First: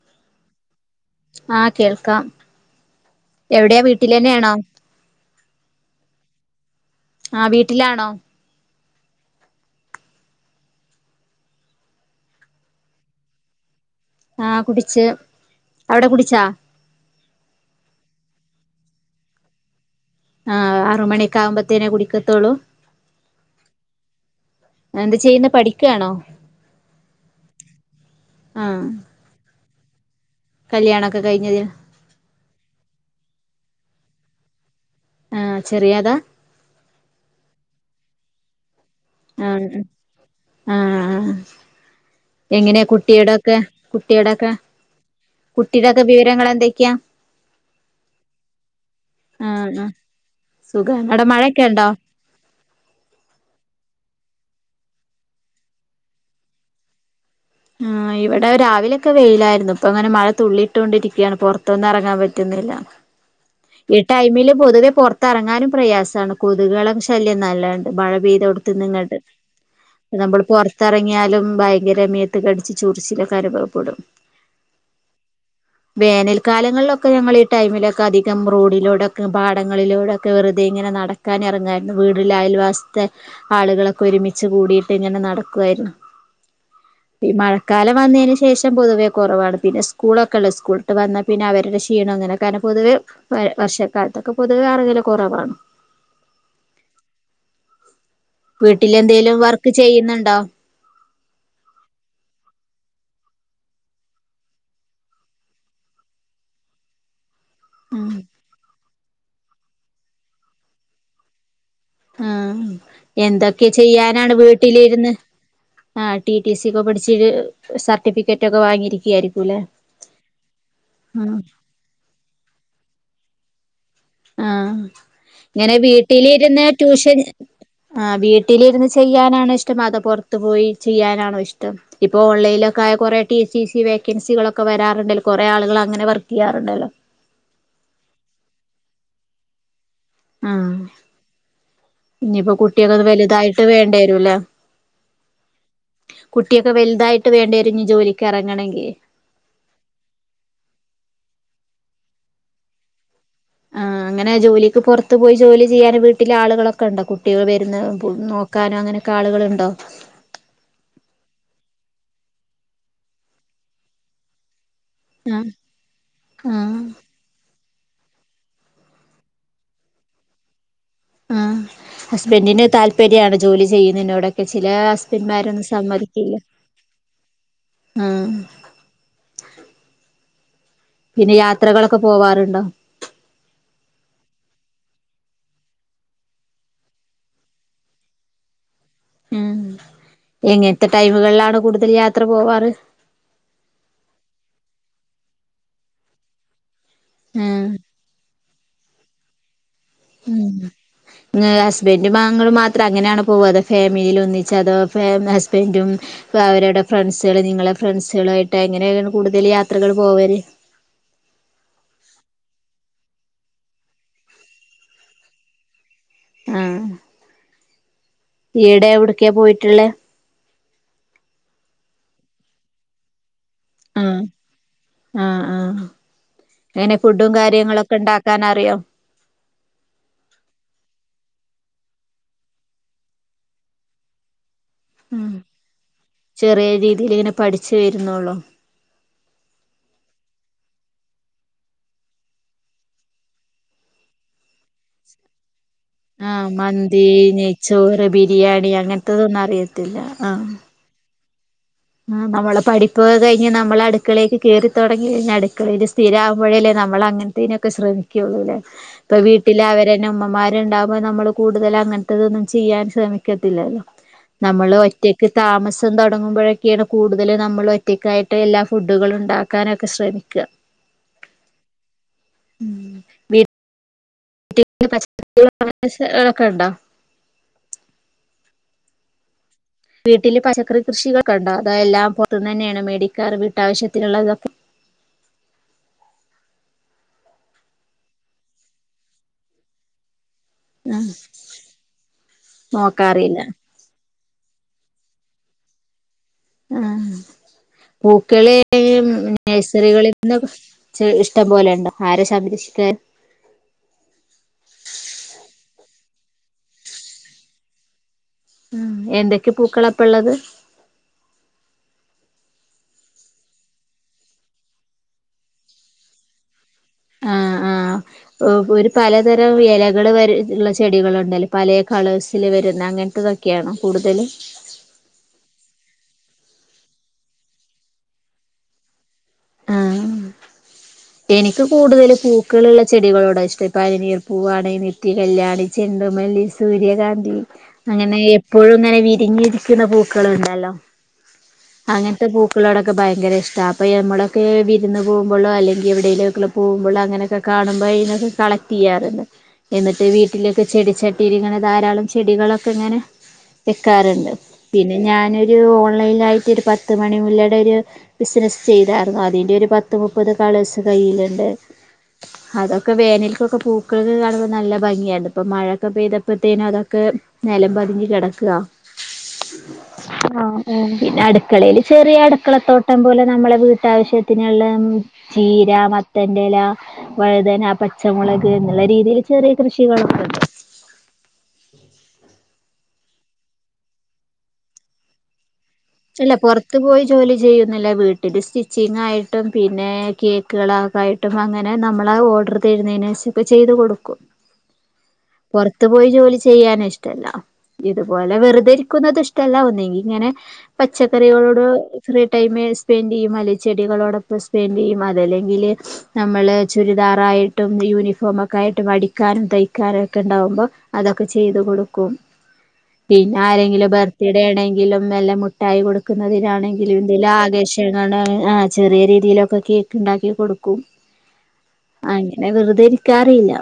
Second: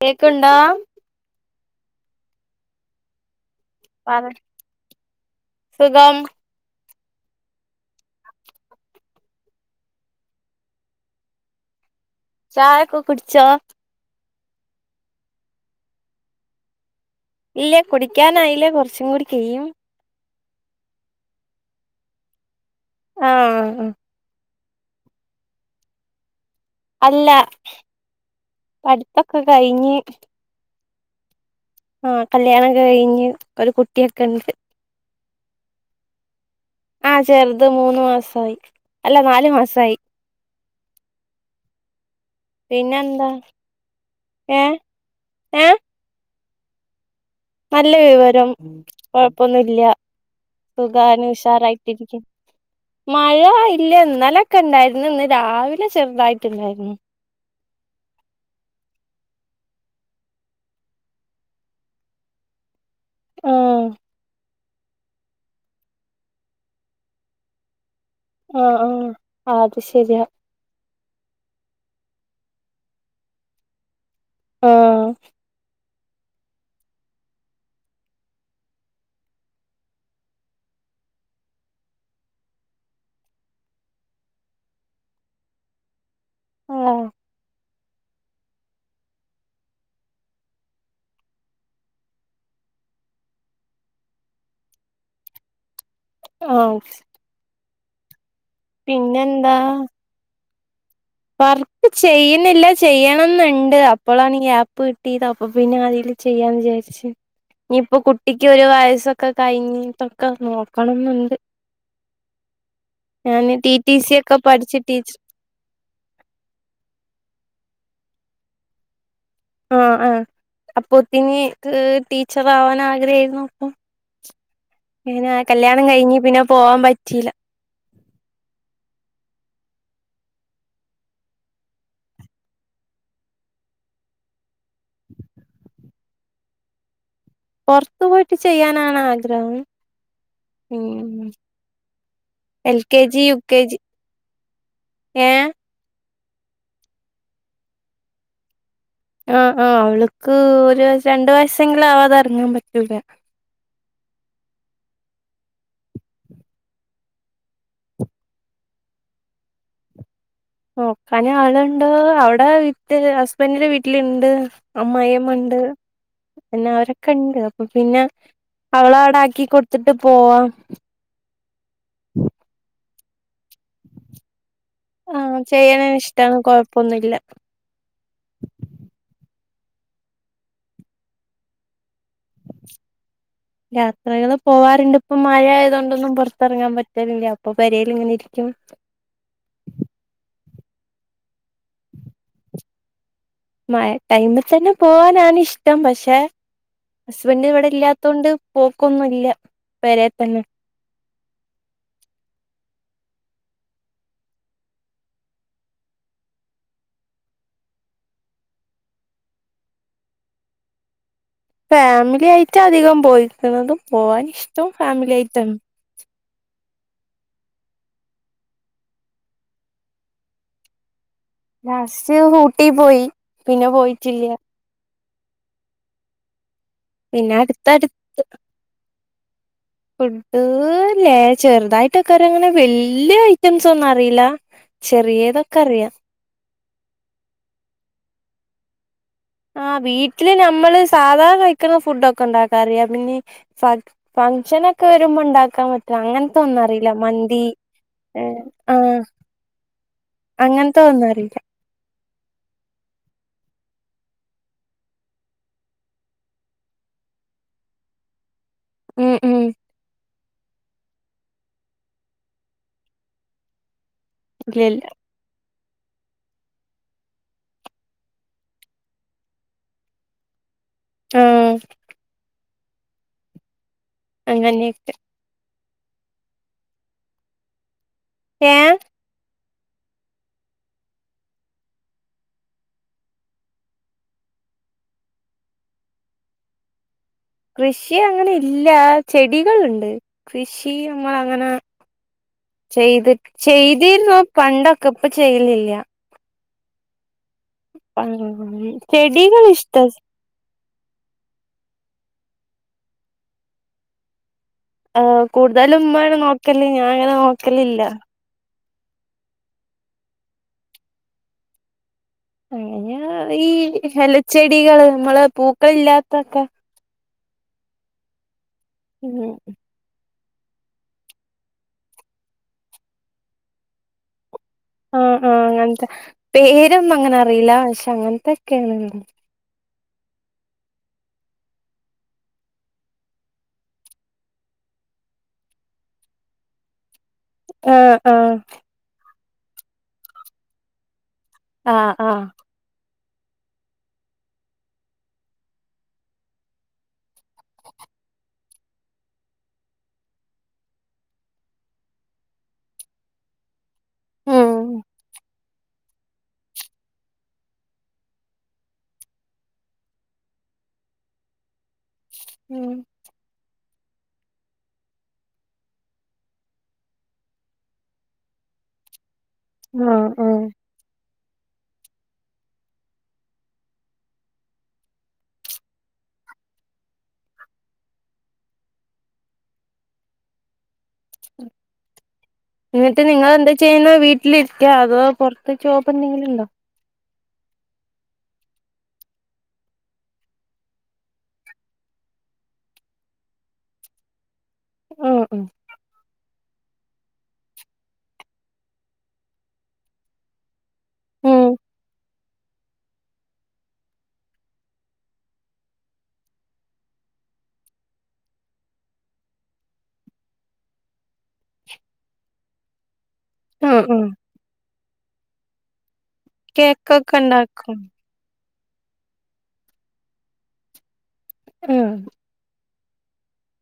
കേക്കുണ്ടാ? ആ കേൾക്കാം. എവിടെയാ? പറ വീട്ടിലന്നെയാണോ? സുഖം ആ വീട്ടിലാണോ? ചായ ഒക്കെ കുടിച്ചോ ആഹ് കുടിച്ച് അവിടെ കുടിച്ചാ ഇല്ലേ കുടിക്കാനായില്ലേ കുറച്ചും കൂടി ചെയ്യും ആ് അറു മണിയൊക്കെ ആകുമ്പത്തേനെ കുടിക്കത്തോളൂ ആഹ എന്ത് ചെയ്യുന്ന പഠിക്കയാണോ അല്ല ആഹ് പടുത്തൊക്കെ കഴിഞ്ഞ് കല്യാണൊക്കെ കഴിഞ്ഞതിൽ ആഹ കല്യാണൊക്കെ കഴിഞ്ഞ് ഒരു കുട്ടിയൊക്കെ ഉണ്ട് ആഹ ചെറിയാതാ ആഹ ചെറുത് മൂന്ന് മാസയി അല്ല നാലു മാസയി ആഹ എങ്ങനെയാ പിന്നെന്താ കുട്ടിയടൊക്കെ കുട്ടിയടൊക്കെ ഏഹ് ഏഹ് കുട്ടിയുടെൊക്കെ വിവരങ്ങൾ എന്തൊക്കെയാ നല്ല വിവരം ആഹ് കൊഴപ്പൊന്നുമല്ല ആഹ് സുഖാണ് അവിടെ സുഖാന് മഴയൊക്കെ ഉണ്ടോ ഉഷാറായിട്ടിരിക്കും മഴ ഇല്ല ഇന്നലൊക്കെ ഇണ്ടായിരുന്നു ഇന്ന് രാവിലെ ചെറുതായിട്ടുണ്ടായിരുന്നു ആ ഇവിടെ രാവിലൊക്കെ വെയിലായിരുന്നു ഇപ്പൊ അങ്ങനെ മഴ തുള്ളിയിട്ടുകൊണ്ടിരിക്കുകയാണ് പുറത്തൊന്ന് ഇറങ്ങാൻ പറ്റുന്നു ന്നില്ല ആഹ് ഈ ടൈമില് പൊതുവെ പുറത്തിറങ്ങാനും പ്രയാസമാണ് കൊതുകുകള ശല്യം നല്ലണ്ട് മഴ പെയ്ത കൊടുത്ത് ആഹ് നി ഇങ്ങോട്ട് ആഹ് അത് ശരിയാ നമ്മളിപ്പോറ ത്തിറങ്ങിയാലും ഭയങ്കര മേത്ത് കടിച്ച്ച് ചൊറിച്ചിലൊക്കെ അനുഭവപ്പെടും ആഹ വേനൽക്കാലങ്ങളിലൊക്കെ ഞങ്ങൾ ഈ ടൈമിലൊക്കെ അധ ക്കം റോഡിലോടെയൊക്കെ പാടങ്ങളിലോടെയൊക്കെ വെറുതെ ഇങ്ങനെ നടക്കാനിറങ്ങമായിരുന്നു വീട്ടില അയൽവാസത്തെ ആളുകളൊക്കെ ഒരുമിച്ച് കൂടിട്ട് ഇങ്ങനെ നടക്കുവായിരുന്നു ആഹ് ഈ മഴ കാലം വന്നതിന് ശേഷം പൊതുവേ കുറവാണ് പിന്നെ സ്കൂളൊക്കെ ഉള്ളത് സ്കൂളിട്ട് വന്നാൽ പിന്നെ അവരുടെ ക്ഷീണം അങ്ങനെ കാരണം പൊതുവേ വ വർഷക്കാലത്തൊക്കെ പൊതുവെറെങ്ങല് കുറവാണ് ആ വീട്ടിൽ എന്തെലും വർക്ക് ചെയ്യുന്നുണ്ടോ വർക്ക് ചെയ്യുന്നില്ല ചെയ്യണംന്നുണ്ട് അപ്പോഴാണ് ഗ്യാപ്പ് കിട്ടിയത് അപ്പൊ പിന്നെ അതില് ചെയ്യാന്ന് വിചാരിച്ചു ഇനിയിപ്പൊ കുട്ടിക്ക് ഒരു വയസ്സൊക്കെ കഴിഞ്ഞിട്ടൊക്കെ നോക്കണം എന്നുണ്ട് ആഹ എന്തൊക്കെ ടി ടി സി ചെയ്യാനാണ് ഒക്കെ പഠിച്ച് വീട്ടിലിരുന്ന് ടീച്ചർ ആ ടി ടി സി ഒക്കെ പഠിച്ചിട്ട് സർട്ടിഫിക്കറ്റ് ഒക്കെ വാങ്ങിയിരിക്കുകയായിരിക്കും ആ ആ അപ്പൊ ഒത്തിന് ടീച്ചർ ആവാൻ ആഗ്രഹായിരുന്നു അപ്പൊ ആഹ അങ്ങനെ ഇങ്ങനെ കല്യാണം കഴിഞ്ഞ് പിന്നെ വീട്ടിലിരുന്ന് പോവാൻ ട്യൂഷൻ പറ്റിയില്ല ആഹ വീട്ടിലി ഇരുന്ന് ചെയ്യാനാണ് ഇഷ്ട അത പുറത്തു പോയി ചെയ്യാനാണോ ഇഷ്ടം ഇപ്പോ ഓൺലൈലിലൊക്ക ആയ കുറേ ടി എച്ച് ഇ സി വേക്കൻസികളൊക്കെ വരാറുണ്ടല്ലോ കൊറേ ആളുകൾ അങ്ങനെ വർക്ക് ചെയ്യാറുണ്ടല്ലോ പുറത്തു പോയിട്ട് ചെയ്യാനാണ് ആഗ്രഹം ആഹ് ഉ ഇനിയിപ്പോ കുട്ടിയക്കെ ഒന്ന് വലുതായിട്ട് വേണ്ട വരുംല്ലേ ഏഹ് കുട്ടിയൊക്കെ വലുതായിട്ട് വേണ്ടരുന്നു ജോലിക്ക് ഇറങ്ങണെങ്കിൽ ആഹ ആഹ അവൾക്ക് ഒരു രണ്ടു വയസെങ്കിലും ആവാതെ ഇറങ്ങാൻ പറ്റൂല ആഹ അങ്ങനെ ജോലിക്ക് പുറത്ത് പോയി ജോലി ചെയ്യാനും വീട്ടിലെ ആളുകളൊക്കെ ഉണ്ട് കുട്ടികൾ വരുന്ന് നോക്കാനും അങ്ങനെയൊക്കെ ആളുകളുണ്ടോ നോക്കന ആളുണ്ടോ അവിടെ വി ഹസ്ബൻഡന്റെ വീട്ടിലുണ്ട് ആഹ് അമ്മയമ്മയുണ്ട് പിന്നെ ആഹ് അവരൊക്കെ ഉണ്ട് അപ്പൊ പിന്നെ അവള അവിട ആക്കി കൊടുത്തിട്ട് പോവാ ആ ഹസ്ബൻറിന്‌ താല്പര്യാണ് ജോലി ചെയ്യുന്നതിനോടൊക്കെ ചില ആ അസ്ബന്റ്ന്മാരൊന്നും ചെയ്യാന് സമ്മതിക്കില്ല ഇഷ്ടാണ് കൊഴപ്പൊന്നുല്ല ആ പിന്നെ യാത്രകളൊക്കെ പോവാറുണ്ടോ യാത്രകള് പോവാറുണ്ട് ഇപ്പ മഴ ആയത കൊണ്ടൊന്നും പുറത്തിറങ്ങാൻ പറ്റലില്ല അപ്പൊ പരൽ ഇങ്ങനെരിക്കും ഉം എങ്ങനത്തെ ടൈമുകളിലാണ് കൂടുതൽ യാത്ര പോവാറ് മ ടൈമിൽ തന്നെ പോവാനാണ് ഇഷ്ടം പക്ഷെ ഹസ്ബൻഡ് ഇവിടെ ആഹ് ഇല്ലാത്ത കൊണ്ട് പോക്കൊന്നുംല്ല പരെ തന്നെ ഉം ഹസ്ബൻഡും മാങ്ങും മാത്രം അങ്ങനെയാണ് പോവ അതോ ഫാമിലിയിൽ ഒന്നിച്ച അതോ ഹസ്ബൻറും അവരുടെ ഫ്രണ്ട്സുക നിങ്ങളെ ഫ്രണ്ട്സുകളായിട്ട് എങ്ങനെയാണ് കൂടുതൽ യാത്രകൾ പോവര് ഫാമിലിയിട്ട് അധികം പോയിക്കുന്നതും പോവാൻ ഇഷ്ടവും ഫാമിലി ആയിട്ട ആഹ ഈടെ എവിടക്കാ പോയിട്ടുള്ളെ ലാസ്റ്റ് ഊട്ടി പോയി പിന്നെ പോയിട്ടില്ല ആഹ ആഹ അങ്ങനെ ഫുഡും പിന്നെ അടുത്തടു കാര്യങ്ങളൊക്കെ ഉണ്ടാക്കാൻ അറിയോ ഫുഡ്ല്ലേ ചെറുതായിട്ടൊക്കൊര അങ്ങനെ വല്യ ഐറ്റംസ ഒന്നും അറിയില്ല ചെറിയതൊക്കെ അറിയാ രീതിൽ ഇങ്ങനെ പഠിച്ചു വരുന്നുള്ളോ ആ വീട്ടില് നമ്മള് സാധാരണ കഴിക്കുന്ന ഫുടൊക്കറിയ പിന്നെ ഫംഗ്ഷനൊക്കെ വരുമ്പോ ണ്ടാക്കാൻ അങ്ങൻത്തെ ആഹ് ഒന്നും അറിയില്ല മന്തി നെയ്ച്ചോറ് ബിരിയാണി ആ അങ്ങനത്തതൊന്നും അറിയത്തില്ല അങ്ങൻത്തെ ന്നറിയില്ല ആ് നമ്മള പഠിപ്പൊക്കെ കഴിഞ്ഞ് നമ്മള് അടുക്കളേക്ക് കേറി തൊടങ്ങി കഴിഞ്ഞ് അടുക്കളേക്ക്‌ സ്ഥിരാവുമ്പോഴല്ലേ നമ്മ നമ്മളങ്ങനത്തേനൊക്കെ ശ്രമിക്കുള്ളൂല്ലേ ഉം ഇപ്പ ഉം വീട്ടിലവരെന്നെ ഉ മ്മാര്ണ്ടാവുമ്പോ നമ്മള് കൂടുതൽ അങ്ങനത്തെതൊന്നും ചെയ്യാൻ ശ്രമിക്കത്തില്ലല്ലോ ഇല്ല നമ്മള് ഇല്ല ഒറ്റക്ക് താമസം തൊടങ്ങുമ്പോഴ ക്കെണ് കൂടുതൽ നമ്മൾ ഒറ്റക്കായിട്ട് എല്ലാ ഫുഡുകളും ഉണ്ടാക്കാനൊക്കെ ശ്രമിക്ക ആ വീ അങ്ങനെയൊക്കെ [unintelligible] ണ്ടോ ഏ വീട്ടില് പച്ചക്കറി കൃഷികളൊക്കെ ഉണ്ടോ അതോ എല്ലാം പൊറത്തുന്ന്ന്നെയാണോ മേടിക്കാറ് വീട്ടാവശ്യത്തിനുള്ളതൊക്കെ കൃഷി അങ്ങനെ ഇല്ല ചെടികൾണ്ട് കൃഷി ആ നമ്മൾ അങ്ങനെ ചെയ്ത് നോക്കാറില്ല ചെയ്തീര്ന്നു പണ്ടൊക്കെ ഇപ്പ ചെയ്ലില്ല ആ പൂക്കളി ചെടികൾ ഇഷ്ട നഴ്സറികളിൽന്ന് ച ഇഷ്ടം പോലെ ഉണ്ടോ ആരാ സംരക്ഷിക്കത് ആ കൂടുതലും മ്മാണ് നോക്കല് ഞാൻ അങ്ങനെ നോക്കലില്ല ഉം എന്തൊക്കെ പൂക്കളപ്പള്ളത് അങ്ങനെ ഈ എലച്ചെടികള് നമ്മള് പൂക്കളില്ലാത്തൊക്കെ ആ ആ ഒരു ഉം പലതരം എലകൾള് വ ഉള്ള ചെടികളുണ്ടല്ലോ പലേ കളേഴ്സിൽ വരുന്ന അങ്ങനത്തൊക്കെയാ കൂടുതല് ആ ആ അങ്ങൻത്തെ പേരൊന്നും അങ്ങനെ അറിയില്ല പക്ഷെ അങ്ങനത്തെക്കെണ് ആ എനിക്ക് കൂടുതൽ പൂക്കളുള്ള ചെടികളോടാ ഇഷ്ടം പനിനീർ പൂവാണ് നിത്യകല്യാണി, ചെണ്ടുമ ല്ലി, സൂര്യകാന്തി ആഹ് അങ്ങനെ ആഹ് എപ്പോഴുംങ്ങെനെ വിരി ഞ്ഞിരിക്കണ പൂക്കള്ണ്ടല്ലോ ആഹ് അങ്ങൻത്തെ ആഹ് പൂക്കളോട ക്കെ ഭയങ്കര ഇഷ്ട അപ്പോൾ നമ്മളൊക്കെ വിരുന്ന് പോകുമ്പോഴോ അല്ലെങ്കിൽ എവിടേക്കെ പോക്പോ അങ്ങനെയൊക്കെ കാണുമ്പോ [unintelligible] ചെയാർണ്ട് എന്നിട്ട് വീട്ടിലൊക്കെ ചെടിച്ചട്ടില് ധാരാളം ചെടികളൊക്കെ ഇ ങ്ങനെ വെക്കാർണ്ട് ഉം പിന്നെ ഞാനൊരു ഓൺലൈനായി പത്ത് മണി മുല്ലയുടെ ഒരു ബിസിനസ്സ് ചെയ്തായിരുന്നു അതിൻന്റൊരു പത്ത് മുപ്പത് കളേഴ്സ് കയ്യില്ണ്ട് ഉം അതൊക്കെ വേനൽക്കൊക്കെ പൂ ക്കള് കാണുമ്പോൾ നല്ല ഭംഗിയുണ്ട് ഇപ്പൊ മഴൊക്കെ പെയ്തപ്പോഴത്തേനും അതൊക്കെ നെലം പതിഞ്ഞ് കെടക്ക ആഹ് ആ ആഹ് പിന്നെ അട് ക്കളേല് ചെറിയ അടുക്കള തോട്ടം പോലെ നമ്മളെ വീട്ടാവശ്യത്തിനുള്ള ചീര, മത്തൻ്റെ ല വഴുതന, പച്ചമുളക് എന്നുള്ള രീതിയിൽ ചെറിയ കൃഷികളുണ്ട് ഉ [unintelligible] എന്നിട്ട് നിങ്ങളെന്താ ചെയ്യുന്നെ വീട്ടിലിരിക്ക അതോ പൊറത്ത് ജോബെന്തെങ്കിലും അല്ല ഉണ്ടോ പുറത്തു പോയി ജോലി ചെയ്യുന്നില്ല വീട്ടിൽ സ്റ്റിച്ചിങ്ങായിട്ടും പിന്നെ കേക്കുകളായിട്ടും അങ്ങനെ നമ്മള ഓർഡർ തരുന്നതിനനുസരിച്ച് ചെയ്ത് കൊടുക്കും ആഹ് ആഹ് പൊറത്ത് പോയി ജോലി ചെയ്യാനും ഇഷ്ടല്ല ഇതുപോലെ വെറുതെയിരിക്കുന്നത് ഇഷ്ടല്ല ഒന്നെങ്കി ഇങ്ങനെ ഉം പച്ചക്കറികളോട് ഫ്രീ ടൈമിൽ സ്പെൻഡ് ചെയ്യും അല്ലെങ്കിൽ ചെടികളോടൊപ്പം സ്പെൻഡ് ചെയ്യും അതല്ലെങ്കില് നമ്മള് ചുരിദാറായിട്ടും യൂണിഫോമൊക്കായിട്ടും അടിക്കാനും തയ്ക്കാനും ഒക്കെണ്ടാവുമ്പോ അതൊക്കെ ചെയ്ത് കൊടുക്കും പിന്നെ ആഹ് ആരെങ്കിലും ആഹ് ബർത്ത്ഡേണെങ്കിലും എല്ലാം മുട്ടായി കൊടുക്ക ക്കുന്നതിനാണെങ്കിലും കേക്കൊക്കെ എന്തെങ്കിലും ഉണ്ടാക്കും ആകേശങ്ങ [unintelligible] ചെറിയ രീതിയിലൊക്കെ കേക്ക് ഉണ്ടാക്കി കൊടുക്കും ആഹ് അങ്ങനെ വെറുതെ ക്കറിയില്ല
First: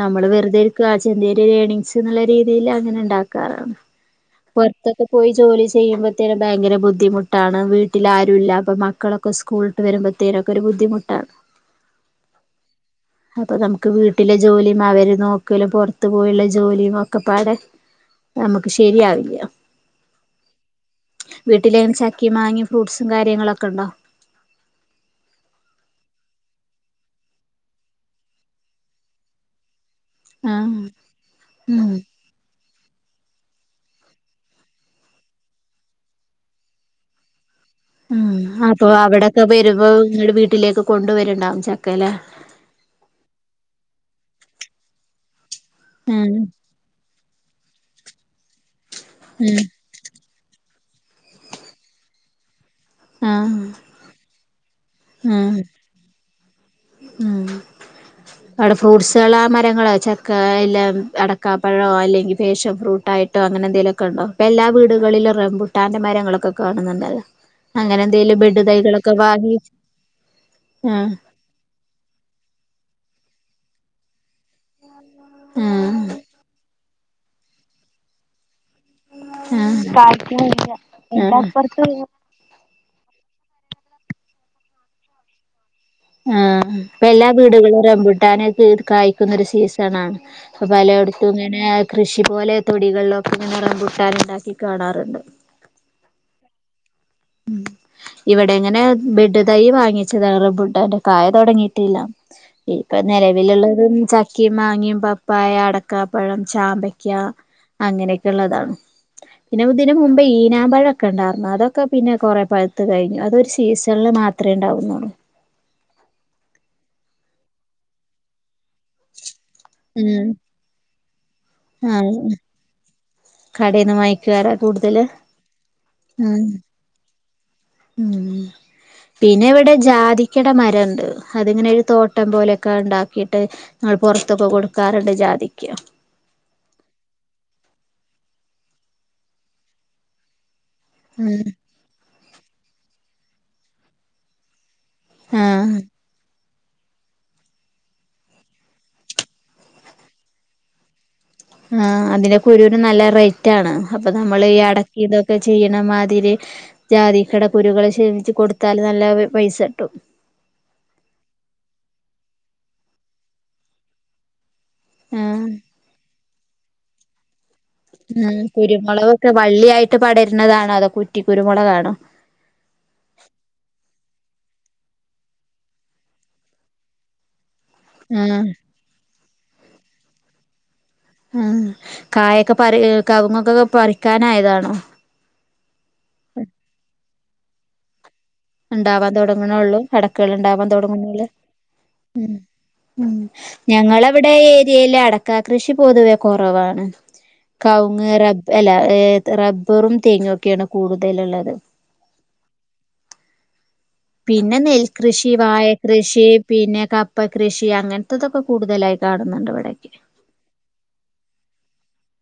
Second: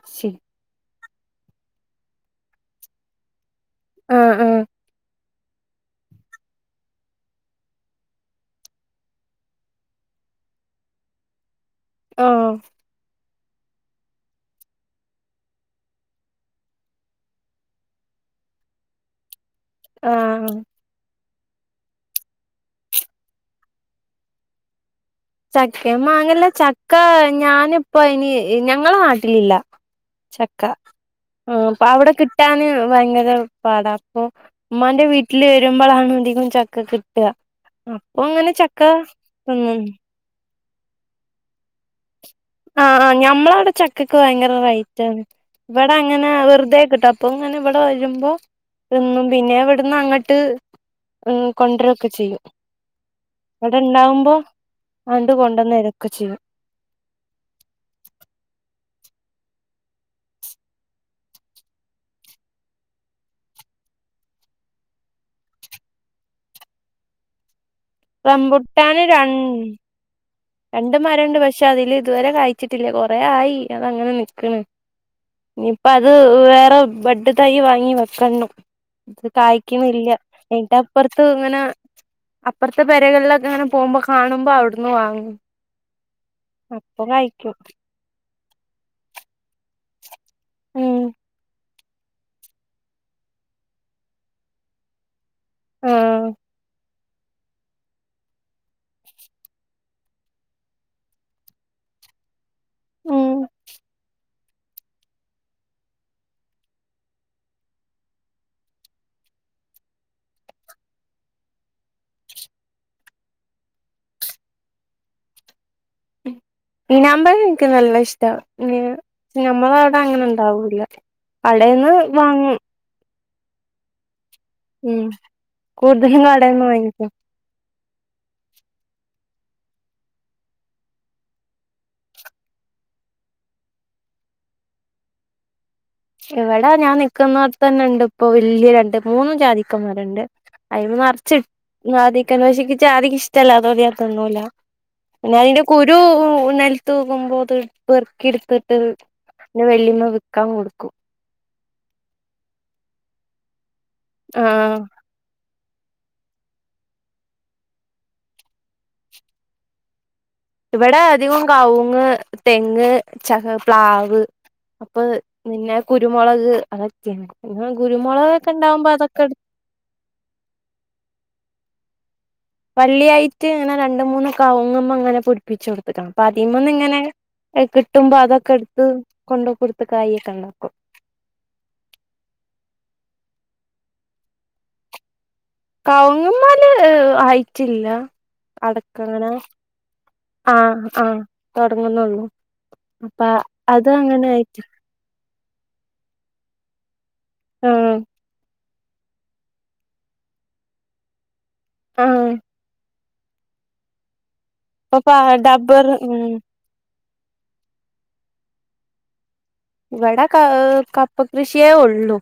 നമ്മള് ശരി വെറുതെയിരി ചെറിയ ഒരു ഏണിങ്സ് എന്നുള്ള രീതിയിൽ അങ്ങനെ ഉണ്ടാക്കാറാണ് ആഹ് ആഹ് പൊറത്തൊക്കെ ജോലി ചെയ്യുമ്പോഴത്തേനും ഭയങ്കര ബുദ്ധിമുട്ടാണ് വീട്ടിൽ ആരും ഇല്ല അപ്പ മക്കളൊക്കെ സ്കൂളിട്ട് വരുമ്പോഴത്തേനും അതൊക്കെ ഒരു ബുദ്ധിമുട്ടാണ് ആ അപ്പൊ നമുക്ക് വീട്ടിലെ ജോലിയും അവര് നോക്കലും പുറത്തു പോയുള്ള ജോലിയും ഒക്കെ പാടെ നമുക്ക് ശരിയാവില്ല ആ വീട്ടിലെ ചക്കി മാങ്ങിയും ഫ്രൂട്ട്സും കാര്യങ്ങളൊക്കെ ഉണ്ടോ ചക്ക മാങ്ങല്ല ചക്ക ഞാനിപ്പ ഇനി ഞങ്ങള നാട്ടിലില്ല ചക്ക ആഹ് ആ അപ്പൊ ഉം അവിടെ കിട്ടാന് ഭയങ്കര പാട അപ്പൊ ഉമ്മാന്റെ വീട്ടിൽ വരുമ്പോളാണ് അധികവും ചക്ക കിട്ടുക അപ്പൊ അങ്ങനെ ഉ ചക്ക അപ്പൊ അവിടൊക്കെ തിന്നും വരുമ്പോ നിങ്ങടെ വീട്ടിലേക്ക് കൊണ്ടുവരണ്ടാവും ചക്കലെ ആ ആ ഞമ്മള അവിടെ ചക്കക്ക് ഭയങ്കര റേറ്റ് ആണ് ഇവിടെ അങ്ങനെ ഉം വെറുതെക്കിട്ടും അപ്പൊ ഇങ്ങനെ ഇവിടെ വരുമ്പോ തിന്നും പിന്നെ ഉം ഇവിടുന്ന് അങ്ങ് ഇട്ട് കൊണ്ടരൊക്കെ ചെയ്യും ആഹ് അവിടെ ഉണ്ടാവുമ്പോ അണ്ട് ആഹ് കൊണ്ടുവന്ന ഇരൊക്കെ ചെയ്യും ഉം അവിടെ ഫ്രൂട്ട്സുകൾ മരങ്ങളോ ചെക്ക എല്ലാം അടക്കാപ്പഴമോ അല്ലെങ്കിൽ ഫാഷൻ ഫ്രൂട്ട് ആയിട്ടോ അങ്ങനെ എന്തേലുമൊക്ക ഉണ്ടോ ഇപ്പൊ എല്ലാ വീടിലും റബുട്ടാൻന്റെ മരങ്ങളൊക്കെ കാണുന്നുണ്ടല്ലോ അങ്ങനെ എന്തെലും ബെഡ് റംബുട്ടാന് തൈകളൊക്കെ വാങ്ങി രൺ ആ രണ്ട് മരമുണ്ട് പക്ഷെ അതില് ഇതുവരെ കായ്ച്ചിട്ടില്ല കൊറെ ആയി അതങ്ങനെ നിക്കണ് ആ ഇപ്പൊ അത് വേറെ ബഡ് തൈ വാങ്ങി വെക്കണം ഇത് ആ കായ്ക്കുന്നില്ല കായ്ക്കണില്ല എന്നിട്ട് അപ്പുറത്ത് എന്റെ ഇങ്ങനെ അപ്പുറത്ത് അപ്പുറത്തെ പെരകളിലൊക്കെ ഇങ്ങനെ പോകുമ്പോ കാണുമ്പോ അവിടുന്ന് വാങ്ങും ആ. അപ്പൊ ഇപ്പൊ എല്ലാ കഴിക്കും വീടുകളും റംബൂട്ടാൻ കായ്ക്കുന്ന സീസൺ ആണ് അപ്പൊ ഉം പലയിടത്തും ഇങ്ങനെ കൃഷി പോലെ തൊടികളിലൊക്കെ റംബൂട്ടാൻ ഉണ്ടാക്കി കാണാറുണ്ട് ആഹ് ഉം ഇവിടെ എങ്ങനെ ബെഡ് തൈ വാങ്ങിച്ചതാ റംബൂട്ടാന്റെ കായ തുടങ്ങിട്ടില്ല ഇപ്പൊ ഉം നിലവിലുള്ളത ചക്കയും മാങ്ങിയും പപ്പായ അടക്കാപ്പഴം ചാമ്പയ്ക്ക അങ്ങനെയൊക്കെ ഉള്ളതാണ് പിന്നെ ഇതിനന് മുമ്പ് ഈനാമ്പഴൊക്കെ ഉണ്ടായിരുന്നു അതൊക്കെ ഒക്കെ പിന്നെ കൊറെ പഴുത്ത കഴിഞ്ഞു അതൊരു സീസണില് മാത്രമേ ഉണ്ടാവുന്നുള്ളൂ നാുമമ്പ എനിക്ക് നല്ല ഇഷ്ടമാണ് പിന്ന നമ്മൾ അവിടെ അങ്ങനെ ഉം ഇണ്ടാവൂില്ല അടെന്ന് വാങ്ങും കടയിൽന്ന് മഴക്കുവരാ കൂടുതല് ഉം കൂടുതലും ഉ കടേന്ന് വാങ്ങിക്കും ഉം പിന്നെ ഇവിടെ ജാതിക്കട മരംുണ്ട് അതിങ്ങനെ ഒരു തോട്ടം പോലെയൊക്കെ ഉണ്ടാക്കിട്ട് പുറത്തൊക്കെ കൊടുക്കാറുണ്ട് ജാതിക്ക് എവിടൊ ഞാൻ നിിക്കുന്നോടത്ത് തന്നെ ഇണ്ട് ഇപ്പൊ വലിയരുണ്ട് മൂന്നും ജാതിക്കന്മാരുണ്ട് അയി്മ മറച്ച്ട്ട് ഉം ആദിക്ക വശ ആദിക്ക ഇഷ്ടമല്ല അതോടിയാതൊന്നുമല്ല എന്നന്റെ ആഹ് കുരു തൂവുമ്പോത് പെറുക്കി എടുത്തിട്ട് വെള്ളിന്ന് വിൽക്കാൻ കൊടുക്കും ആ അതിന്റെ കുരുവിന നല്ല റേറ്റ് ആണ് അപ്പൊ നമ്മൾ ഈ ആഹ് അടക്കി ഇതൊക്കെ ചെയ്യണംമാതിരി ജാതി കടക്കുരുുകെ ക്ഷമിച്ചച്ച് കൊടുത്താല് നല്ല പൈസ ഇട്ടും ഇവിടെ അധികം കവുങ്ങ് തെങ്ങ് ച പ്ലാവ് അപ്പൊ ആഹ് നിന്നെ കുരുമുളക് അലയാണ് ഉം കുരുമുളകൊക്കെ വള്ളിയായിട്ട് പടരുന്നതാണോ അതോ കുറ്റി കുരുമുളക്ാണോ വള്ളിയായിട്ട് ഇങ്ങനെ രണ്ട മൂന്ന് കവങ്ങമ്മ അങ്ങനെ പൊടിപ്പിിച്ചു കൊടുത്തക്കണം അപ്പൊ അതിീമ ഒന്ന് ഇങ്ങനെ കിട്ടുമ്പോ ആഹ് അതൊക്കെ എടുത്ത് കൊണ്ടോ കൊടുത്ത കായൊക്കെ ഉണ്ടാക്കും ആ കായൊക്കെ പ കവുങ്ങൊക്കൊക്കെ പറിക്കാനായതാണോ കവങ്ങമാല് ആയിട്ടില്ല അടക്ക ഉണ്ടാവാൻ അങ്ങനെ തൊടങ്ങുന്നള്ളൂ കടക്കകൾ ഉണ്ടാവാൻ ആഹ് ആഹ് തൊടങ്ങുന്നള്ളൂ ഉ തുടങ്ങുന്നുള്ളൂ ഉ അപ്പൊ അത് അങ്ങനെ ഞങ്ങളവിടെ ആയിട്ട് ഏരിയയില അട കൃഷി പൊതുവെ കുറവാണ് ആഹ് കവുങ്ങ് റബ അല്ല റബ്ബറും തേങ്ങുമ ഒക്കെയാണ് കൂടുതലുള്ളത് ആഹ പിന്നെ ഇപ്പൊ നെൽകൃഷി വഴ ഡബ്ബർ ഉം കൃഷി പിന്നെ ക ഇപ്പ കൃഷി അങ്ങനത്തെതൊക്കെ കൂടുതലായി കാണുന്നുണ്ട് ഇവിടൊക്കെ വട ക കപ്പ കൃഷിയേ ഉള്ളു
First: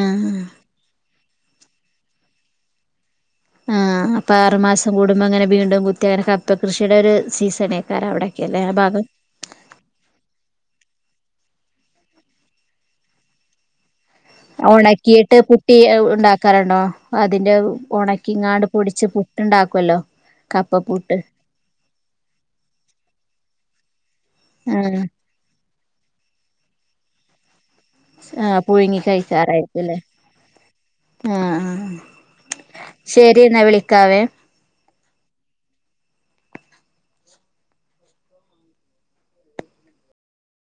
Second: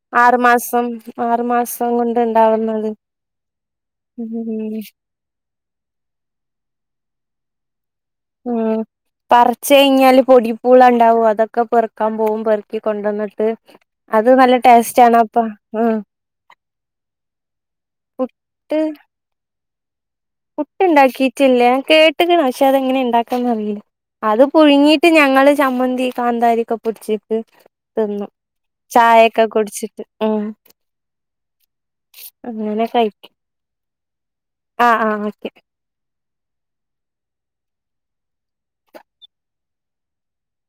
ആഹ് ആറു മാസം ആറു മാസം കൊണ്ട് ഉണ്ടാവുന്നത് ആഹ് അപ്പൊ ഉം ആറുമാസം കൂടുമ്പോ അങ്ങനെ വീണ്ടും കുത്തി അങ്ങനെ കപ്പ കൃഷിയുടെ ഒരു സീസണ ഉം പച്ച് കഴിഞ്ഞാല് പൊടിപ്പൂള ഉണ്ടാവും അതൊക്കെ ഒക്കെ പെറുക്കാൻ പോകും പെറുക്കി കൊണ്ട വന്നിട്ട് ഉണക്കിയിട്ട് പുട്ടി ഉണ്ടാക്കാറുണ്ടോ അതിന്റെ ഉണക്കി ഇങ്ങാണ്ട് പൊടിച്ച് പുട്ട് ഉണ്ടാക്ക പുട്ട് ഉണ്ടാക്കിട്ടില്ലേ കേട്ടക്കണ പക്ഷെ അതെങ്ങനെ ഇണ്ടാക്കാന്ന് അറിയില്ല അത് ആഹ് പുഴുങ്ങിട്ട് ഞങ്ങള് ചമ്മന്തി കാന്താരിരിക്കെ പൊടച്ചിക്ക് തിന്നു ആഹ് പുഴുങ്ങി ചായയൊക്കെ കുടിച്ചിട്ട് ഉ ആഹ ആ ശരി എന്നാ വിളിക്കാവേ ആഹ ആഹ് ഓക്കെ